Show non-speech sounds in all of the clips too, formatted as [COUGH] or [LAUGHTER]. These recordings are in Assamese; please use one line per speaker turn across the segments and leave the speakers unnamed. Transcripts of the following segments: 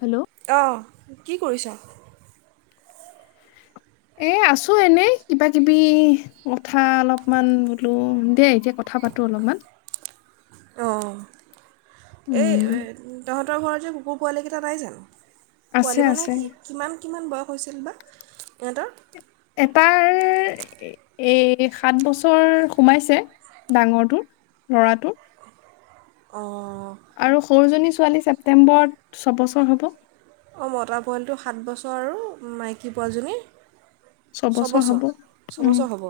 হেল্ল'
অ কি কৰিছা?
এ আছো এনেই কিবা কিবি কথা অলপমান বোলো দেই, এতিয়া কথা পাতো অলপমান।
অ' এই এ
উম
তহঁত- তহঁতৰ ঘৰৰ যে কুকুৰ পোৱালিকেইটা নাই জানো?
আছে
পোৱালি মানে
আছে
কি কিমান কিমান বয়স হৈছিল বা? এটা-
এটাৰ এই সাত বছৰ সোমাইছে ডাঙৰটোৰ ল'ৰাটোৰ।
অ'
আৰু সৰু জনী- ছোৱালী ছেপ্তেম্বৰত ছবছৰ হ'ব।
অঁ মতা পোৱালিটো সাত বছৰ আৰু মাইকী পোৱালিজনী- ছবছৰ,
উম
ছবছৰ হ'ব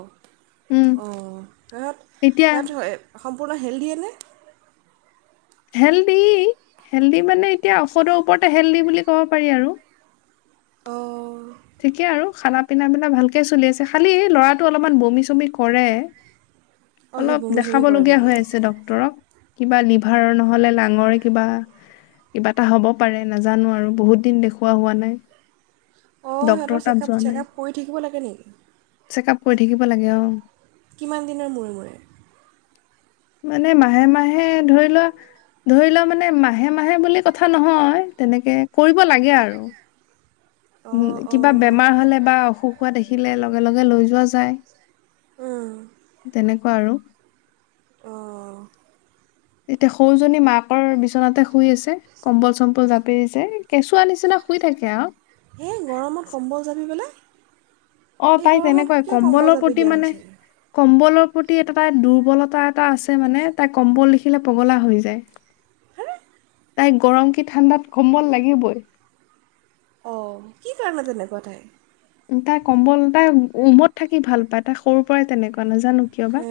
উম
অঁ সিহঁত
এতিয়া
সিহঁত - সম্পূৰ্ণ হেল্ডিয়ে নে?
হেল্ডি, হেল্ডি মানে এতিয়া ঔষধৰ ওপৰতে হেল্ডি বুলি ক'ব পাৰি আৰু।
অ'
ঠিকে আৰু খানা পিনা, পিনা ভালকে চলি আছে খালি ল'ৰাটো অলপমান বমি-চমি কৰে।
অ' সি
অলপ
বমি চমি
দেখাব
কৰে
লগীয়া
নেকি?
হৈ আছে ডক্তৰক। কিবা লিভাৰৰ নহ'লে লাঙৰ কিবা কিবা এটা হ'ব পাৰে নাজানো আৰু বহুত দিন দেখুওৱা হোৱা নাই।
অঁ
ডক্তৰৰ
সিহঁতৰ
তাত
চেকআপ,
যোৱা নাই
চেকআপ কৰি থাকিব লাগে নেকি
চেক আপ কৰি থাকিব লাগে অ
কিমান দিনৰ মূৰে মূৰে?
মানে মাহে মাহে ধৰি লোৱা ধৰি লোৱা মানে মাহে মাহে বুলি কথা নহয় তেনেকে কৰিব লাগে আৰু। উম্ কিবা বেমাৰ হলে বা অসুখ হোৱা দেখি- দেখিলে লগে লগে লৈ যোৱা যায় তেনেকুৱা আৰু।
অ'
এতিয়া সৰুজনী মাকৰ বিচনাতে শুই আছে, কম্বল-চম্বল জাপি দিছে কেঁচুৱা নিচিনা শুই থাকে আৰু।
এই গৰমত কম্বল জাপি পেলে!
অ তাই তেনেকুৱাই
কম্বল
কম্বলৰ
জাপি
প্ৰতি
দিয়া
মানে
হৈছে
কম্বলৰ- প্ৰতি এটা তাই দুৰ্বলতা এটা আছে মানে তাই কম্বল দেখিলে পগলা হৈ যায়। তাই গৰম কি ঠাণ্ডাত কম্বল লাগিবই।
অ' কি কাৰণে তেনেকুৱা তাই?
উম্ তাই কম্বল তাই উমত থাকি ভাল পায় তাই সৰু পৰাই তেনেকুৱা নাজা-
হে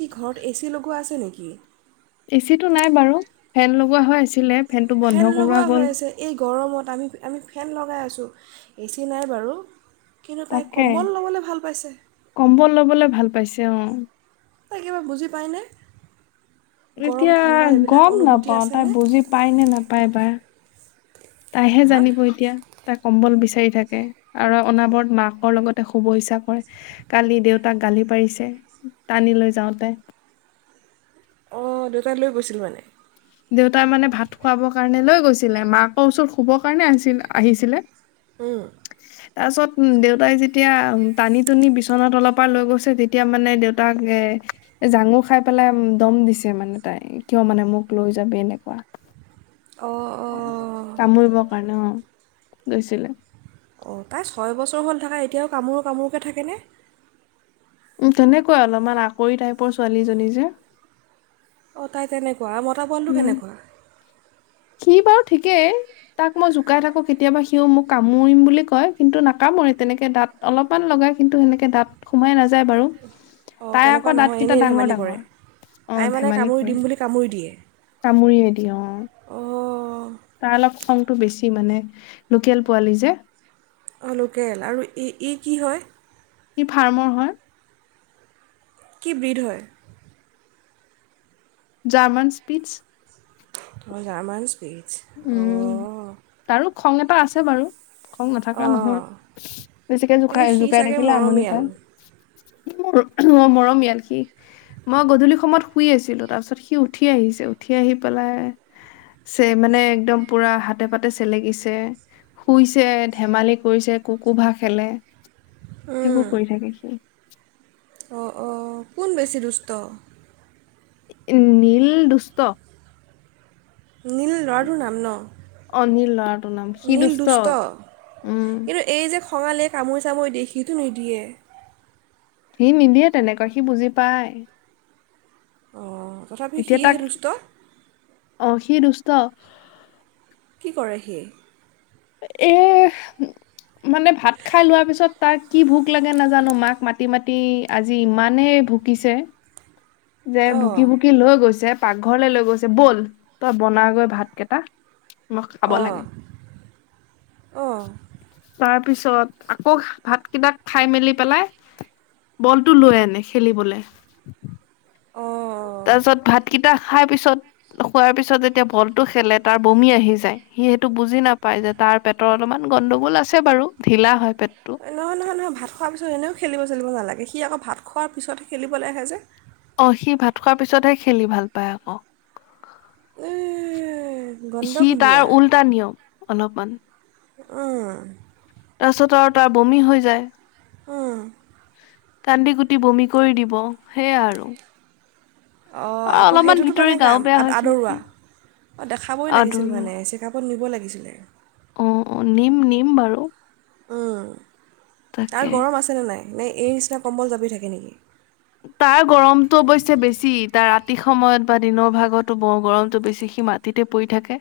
কি ঘৰত এ চি লগোৱা আছে- নেকি?
বেচিটো নাই বাৰু ফেন লগোৱা হৈ আছিলে। ফেনটো বন্ধ
ফেন
কৰোৱা
লগোৱা হৈ
গ'ল
আছে, এই গৰমত আমি আমি ফেন লগাই আছোঁ। এ চি নাই বাৰু কিন্তু তাই
তাকে
কম্বল ল'বলৈ ভাল পাইছে।
কম্বল ল'বলে ভাল পাইছে অ
তাই কিবা বুজি পায়নে? গৰম
এতিয়া
ঠাণ্ডা এইবিলাক
গম
অনুভূতি
নাপাওঁ তাই
আছেনে
বুজি পায় নে নাপায় বা তাইহে
হা
জানিব এতিয়া, তাই কম্বল বিচাৰি বিচাৰি থাকে আৰু অনাবৰত মাকৰ লগতে শুব ইচ্ছা কৰে। কালি দেউতাক গালি পাৰিছে, টানি লৈ যাওঁতে।
অঁ দেউতাই লৈ গৈছিল মানে।
দেউতাই মানে ভাত খুৱাব কাৰণে লৈ গৈছিলে। মাকৰ ওচৰত শুবৰ কাৰণে আছিল আহিছিলে।
উম
তাৰ পিছত দেউতাই যেতিয়া টানি-টুানি বিচনাৰ তলৰ পৰা লৈ গৈছে তেতিয়া মানে দেউতাক-এ জাঙুৰ খাই পেলাই দম দিছে মানে তাই কিয় মানে মোক লৈ যাবি এনেকুৱা
অঁ অঁ
কামুৰিব--কামুৰিবৰ কাৰণে অ। গৈছিলে।
অঁ তাই ছয় বছৰ হ'ল থকা এতিয়াও কামোৰো কামোৰোকে থাকে নে?
উম তেনেকুৱা অলপমান আকৰি টাইপৰ ছোৱালীজনী যে,
অ তাই তেনে খোৱা মতা বলটো
উম
কেনেকুৱা?
সি বাৰু ঠিকেই, তাক মই জোকাই থাকো কেতিয়াবা সিও মোক কামুৰিম বুলি কয়, কিন্তু নাকামোৰে তেনেকে দাঁত অলপমান লগায় কিন্তু সেনেকে দাঁত সোমাই নাযায় বাৰু
অঁ
তাই
তেনেকুৱা
আকৌ
নহয়
দাঁতকেইটা
এনেই
ডাঙৰ
ধেমালি কৰে।
ডাঙৰ
তাই মানে কামুৰি দিম বুলি কামুৰি দিয়ে।
কামোৰি নিদিয়ে অ।
অঁ
তাৰ লক্ষণ বেছি মানে লোকেল পোৱালি যে,
অ লোকেল আৰু ই কি হয়?
কি ফাৰ্মৰ হয়?
কি বৃধ হয়?
German Spitz.
অ জাৰ্মানছ ভি
উম! তাৰো খং এটা আছে বাৰু। খং নথকা
অঁ
নহয়। বেছিকে
কিন্তু
জোকাই
সি
জোকাই
চাগে
থাকিলে আমনি
মৰমীয়াল
পায়। মৰমীয়াল সি। মই গধূলি সময়ত শুই আছিলোঁ তাৰপিছত সি উঠি আহিছে উঠি আহি পেলাই, চেপ মানে একদম পুৰা হাতে-পাতে চেলেকিছে শুইছে ধেমালি কৰিছে কুকু ভা খেলে।
উম,
সেইবোৰ কৰি থাকে সি।
অঁ অঁ কোন বেছি দুষ্ট?
এ, নীল দুষ্ট।
নীল ল'ৰাটোৰ নাম ন?
টো নাম, সি দুষ্ট। উম।
কিন্তু এই যে খঙালে কামুৰি চামুৰি দেখিটো নিদিয়ে।
সি নিদিয়ে তেনেকৈ, সি বুজি পায়।
অ'। তথাপি
এতিয়া
সি হে
তাক
দুষ্ট?
অ সি দুস্থ।
কি কৰে সি?
এ। মানে, ভাত খাই লোৱাৰ পিছত তাক কি ভোক লাগে নাজানো, মাক মাতি, মাতি, আজি ইমানেই ভুকিছে। যে ভুকি,
অঁ
ভুকি লৈ গৈছে। পাকঘৰলে লৈ গৈছে। ব'ল। তই বনাগৈ ভাতকেইটা, মই খাব
অঁ
লাগে।
অঁ
তাৰ পিছত, আকৌ ভাতকিটা খাই মেলি পেলাই, বলটো লৈ আনে খেলিবলে।
অ'।
তাৰ পিছত ভাতকেইটা খাই পিছত খোৱাৰ পিছত যেতিয়া বলটো খেলে তাৰ বমি আহি যায় সি সেইটো বুজি নাপায় যে তাৰ পেটৰ অলপমান গণ্ডগোল আছে বাৰু ঢিলা হয়। পেটটো
নহয়, নহয়, নহয়, ভাত খোৱা পিছত এনেও খেলিব চেলিব নালাগে। সি আকৌ ভাত খোৱাৰ পিছতহে খেলিবলৈ আহে যে?
অ', সি ভাত খোৱাৰ পিছতহে খেলি ভাল পায় আকৌ।
এই
সি, তাৰ
গণ্ডগোলীয়া
উল্টা নিয়ম। অলপমান
অহ।
তাৰপিছত আৰু তাৰ বমি হৈ যায়।
অ'।
কান্দি-কুটি বমি কৰি দিব, সেয়া আৰু।
অ', আকৌ
অলপমান
সেইটোতো মানে
ভিতৰি
কা,
গাও বেয়া হৈছে
আদৰুৱা।
নেকি
অ', দেখাবই লাগিছিল
আদৰো
মানে, চেকআপত নিব লাগি নিছিলে।
অ', অ', নিম, নিম বাৰু।
উম। তাৰ
তাকে
গৰম আছেনে নাই? নে এই
তাৰ গৰমতটো অৱশ্যে বেছি। তাৰ ৰাতি সময়ত বা দিনৰ ভাগতো ব, গৰমতটো বেছি, সি মাটিতে পৰি থাকে।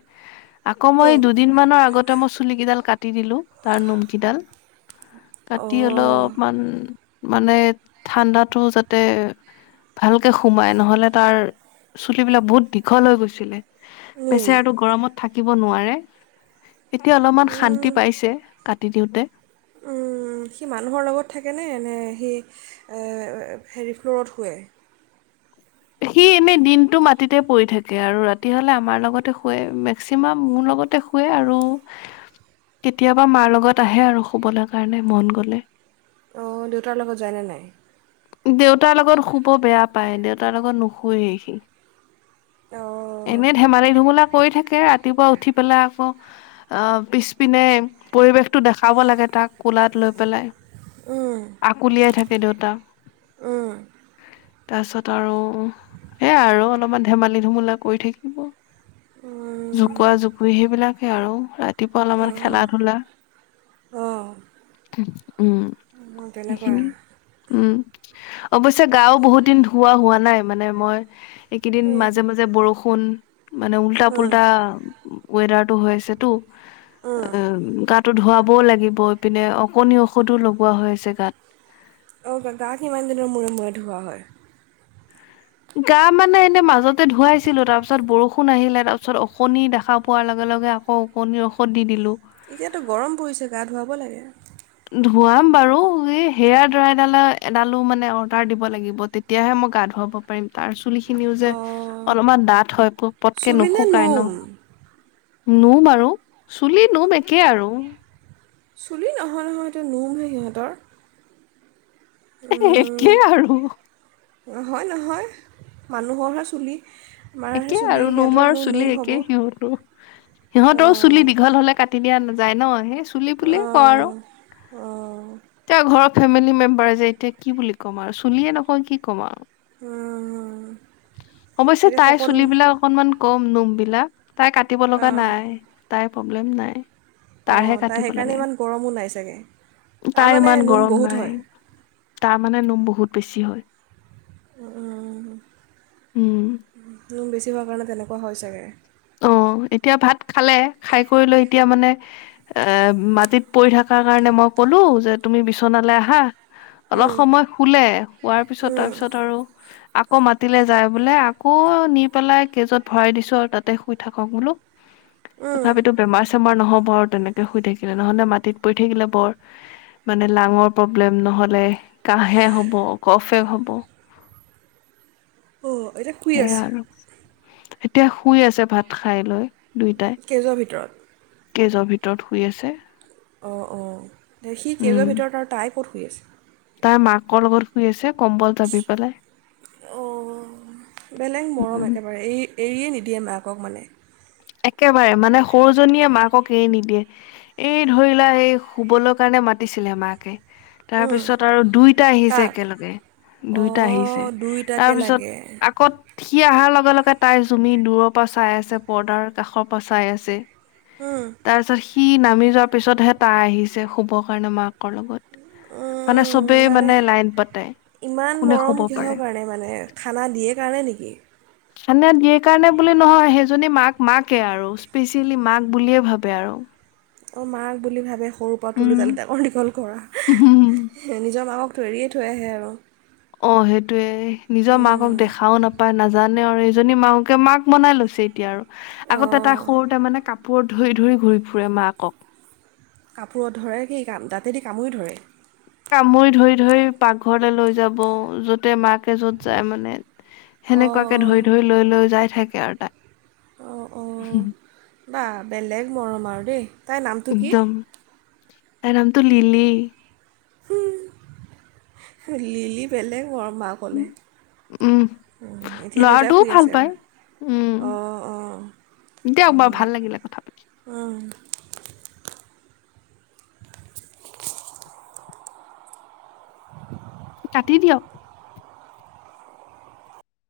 আকৌ মই,
উম
দুদিনমানৰ আগতে মই চুলিকিডাল কাট টি দিলো, তাৰ নোমকিডাল। কাটি
অঁ
অলপমান মানে ঠাণ্ডাতো যাতে তে ভালকে সোমাই নহলে তাৰ চুলিবিলাক বহুত দীঘল হৈ গৈছিলে।
উম
বেচেৰা তো গৰমত থাকিব। নোৱাৰে এতিয়া অলপমান শান্তি
উম
পাইছে ক দিওঁতে।
উম সি মানুহৰ লগত থাকেনে নে সি হেৰি ফ্ল'ৰত শুৱে?
সি এনেই দিনটো মাটিতে পৰি থাকে আৰু, ৰাতি হলে আমাৰ লগতে শুৱে, মেক্সিমাম মোৰ লগতে শুৱে আৰু কেতিয়াবা মাৰ লগত আহে আৰু শুবলৈ কাৰণে মন গলে।
অঁ দেউতাৰ লগত যায়নে নাই?
দেউতাৰ লগত শুব বেয়া পায় দেউতাৰ লগত নোশুৱেই সি।
অঁ
এনে ধেমালি ধুমলা কৰি থাকে। এনেকে ৰাতিপুৱা উঠি পেলাই আকৌ অ পিছপিনে পৰিৱেশটো দেখাব লাগে তাক, কোলাত লৈ পেলাই।
উম,
আকুলিয়াই থাকে। সেই দুটা
উম
তাৰপিছত আৰু এ আৰু অলপমান ধেমালি ধুমলা কৰি থাকিব।
উম,
জোকুৱা জোকুৱি সেইবিলাক সেয়াই আৰু ৰাতিপুৱা অলপমান
অঁ
খেলা ধূলা,
অঁ
উম
তেনেকুৱা
সেইখিনি উম। অৱশ্যে গাও বহুত দিন ধুওৱা হোৱা নাই মানে মই এইকেইদিন মাজে মাজে বৰষুণ কুল মানে উল্টা
উম,
পুল্টা ৱেডাৰট টো হৈ আছে তো
উম,
অ গাটো ধোৱা বও লাগিব পিনে অকনি ঔষধো লগোৱা হৈ আছে গাত।
অঁ গাত ইমান দিনৰ মূৰে মূৰত ধুওা হয়?
গা মানে এনে মাজতে ধুৱাইছিলো, তাৰ পিছত বৰষুণ আহিলে তাৰ পিছত ওকণি দেখা পোৱাৰ লগে লগে আকৌ অকণিৰ ঔষধ দি দিলো।
এতিয়াতো গৰম পৰিছে গা ধুৱাব লাগে।
ধোৱাম বাৰু এই হেয়াৰ ড্ৰাই এডাল এডালো মানে অৰ্ডাৰ দিব লাগিব তেতিয়াহে মই গা ধুৱাব পাৰিম তাৰিছত চুলি খিনিও যে
অঁ
অলপমান ডাঠ হয় পটকে
চুলি নে
নুসুকাই
নোম
ন। নোম আৰু চুলি নোম একে আৰু।
চুলি নহয় নহয় এইটো নোম নাই সিহঁতৰ।
একেই আৰু।
হয় নহয় মানুহৰহে চুলি আমাৰহে
একে
চুলি
আৰু
সিহঁতৰ
নৌমাৰ
নো নোম
চুলি
হ'ব
একে সিহঁতো, সিহঁতৰো চুলি
অঁ
দীঘল হলে কাটি দিয়া না যায় ন, সে চুলি বুলি কওঁ আৰু,
অঁ অঁ
এতিয়া ঘৰ ফেমিলি মেম্বাৰ যে এতিয়া কি বুলি ক'ম আৰু চুলিয়ে নকয় কি ক'ম আৰু
হম হম,
অৱশ্যে তাইৰ
এ
চুলিবিলাক অকণমান কম নুম বিলাক তাই কাটিব লগা নাই, তাই প্ৰব্লেম নাই
অহ,
তাৰহে
তাইৰ
কাটিব
সেইকাৰণে
লাগে
ইমান গৰমো নাই চাগে,
তাই
তাৰমানে
ইমান
নোম
গৰম
বহুত
নাই
হয়।
তাৰ মানে নোম বহুত বেছি হয়
অহ নোম বেছি হোৱাৰ
উম
কাৰণে তেনেকুৱা হয় চাগে।
অ, এতিয়া ভাত খালে, খাই কৰি লৈ এতিয়া মানে, এহ মাটিত পৰি থকাৰ কাৰণে মই কলো যে তুমি বিচনালৈ আহা অলপ
অঁ
সময় শুলে, শোৱাৰ পিছত তাৰপিছত আৰু আকৌ মাতিলে যায় বোলে আকৌ নি পেলাই কেজত ভৰাই দিছো আৰু তাতে শুই থাকক বোলো তথাপিতো বেমাৰ চেমাৰ নহ'ব বৰ তেনেকে শুই থাকিলে নহলে মাটিত পৰি থাকিলে বৰ, মানে লাঙৰ প্ৰব্লেম নহলে, কাহে হব, কফে হ'ব
অহ এতিয়া শুই
সেয়া
আছে
আৰু এতিয়া শুই আছে ভাত খাই লৈ দুইটাই
কেজৰ ভিতৰত
কেজৰ ভিতৰত শুই আছে
অহ অহ, দে সি কেজৰ ভিতৰত আৰু তাই ক'ত [UNINTELLIGIBLE] আছে
তাৰ মাকৰ লগত শুই আছে কম্বল জাপি পেলাই
অহ, বেলেগ মৰম
উম
একেবাৰে, এৰি এৰিয়ে নিদি দিয়ে মাকক মানে
একেবাৰে মানে সৰুজনীয়ে মাকক এৰি নিদিয়ে, এই ধৰিলা সেই শুবলৈ কাৰণে মাতিছিলে মাকে
উম,
তাৰপিছত আৰু দুইটা আহিছে
কাক
একেলগে, দুইটা আহিছে,
অঁ দুইটাকে
তাৰপিছত
লাগে
আ [UNINTELLIGIBLE] সি অহাৰ লগে লগে তাই জুমি দূৰৰ পৰা চাই আছে। পৰ্দাৰ কাষৰ পৰা চাই আছে
উম,
তাৰপিছত সি নামি যোৱাৰ পিছতহে তাই আহিছে শুবৰ কাৰণে মাকৰ লগত মানে চবেই
মানে
লাইন পাতে
ইমান
কোনে শুব
মৰম
পাৰে
কিহৰ কাৰণে মানে খানা দিয়ে কাৰণে নেকি
সানে দিয়ে কাৰণে বুলি নহয় সেইজনী মাক মাকে আৰু স্পেচিয়েলি মাক বুলিয়ে ভাবে আৰু।
অ মাক বুলি ভাবে সৰুৰ পৰা তুলি-তালি ডাঙৰ দীঘল কৰা,
উম
নিজৰ মাকক এৰিয়ে থৈ আহে আৰু। অ'।
অ', সেইটোয়ে নিজৰ মাকক
উম,
দেখাও নাপায় নাজ নাজানে আৰু এইজনী মাহকে মাক বনাই লৈছে এতিয়া আৰু। আগতে
অঁ
তাই সৰুতে মানে কাপ ওপৰত ধৰি ধৰি ঘূৰি ফুৰে মাকক।
কাপোৰত ধৰে কি কাম, দাঁতেদি কামুৰী ধৰে।
কামুৰি ধৰি-ধৰি পাকঘৰলে লৈ যাব, যতে মাকে যত যায় মানে। সেনেকুৱাকে ধৰি-ধৰি লৈ লৈ যাই থাকে। সেয়াই আৰু তাই।
অ', অ', বা বেলেগ মৰম আৰু দেই তাইৰ নামটো কি?
তাৰ নামটো লিলি।
লিলি বেলেগ [UNINTELLIGIBLE] আৰু মাক ক'লে
উম
এতিয়া দুইটাই
ল'ৰাটোও
শুই
ভাল
আছে আৰু
পায় উম দিয়ক
অ',
বাৰু ভাল লাগিলে কথা পাতি
অ', অ'।
কাটি দিয়ক।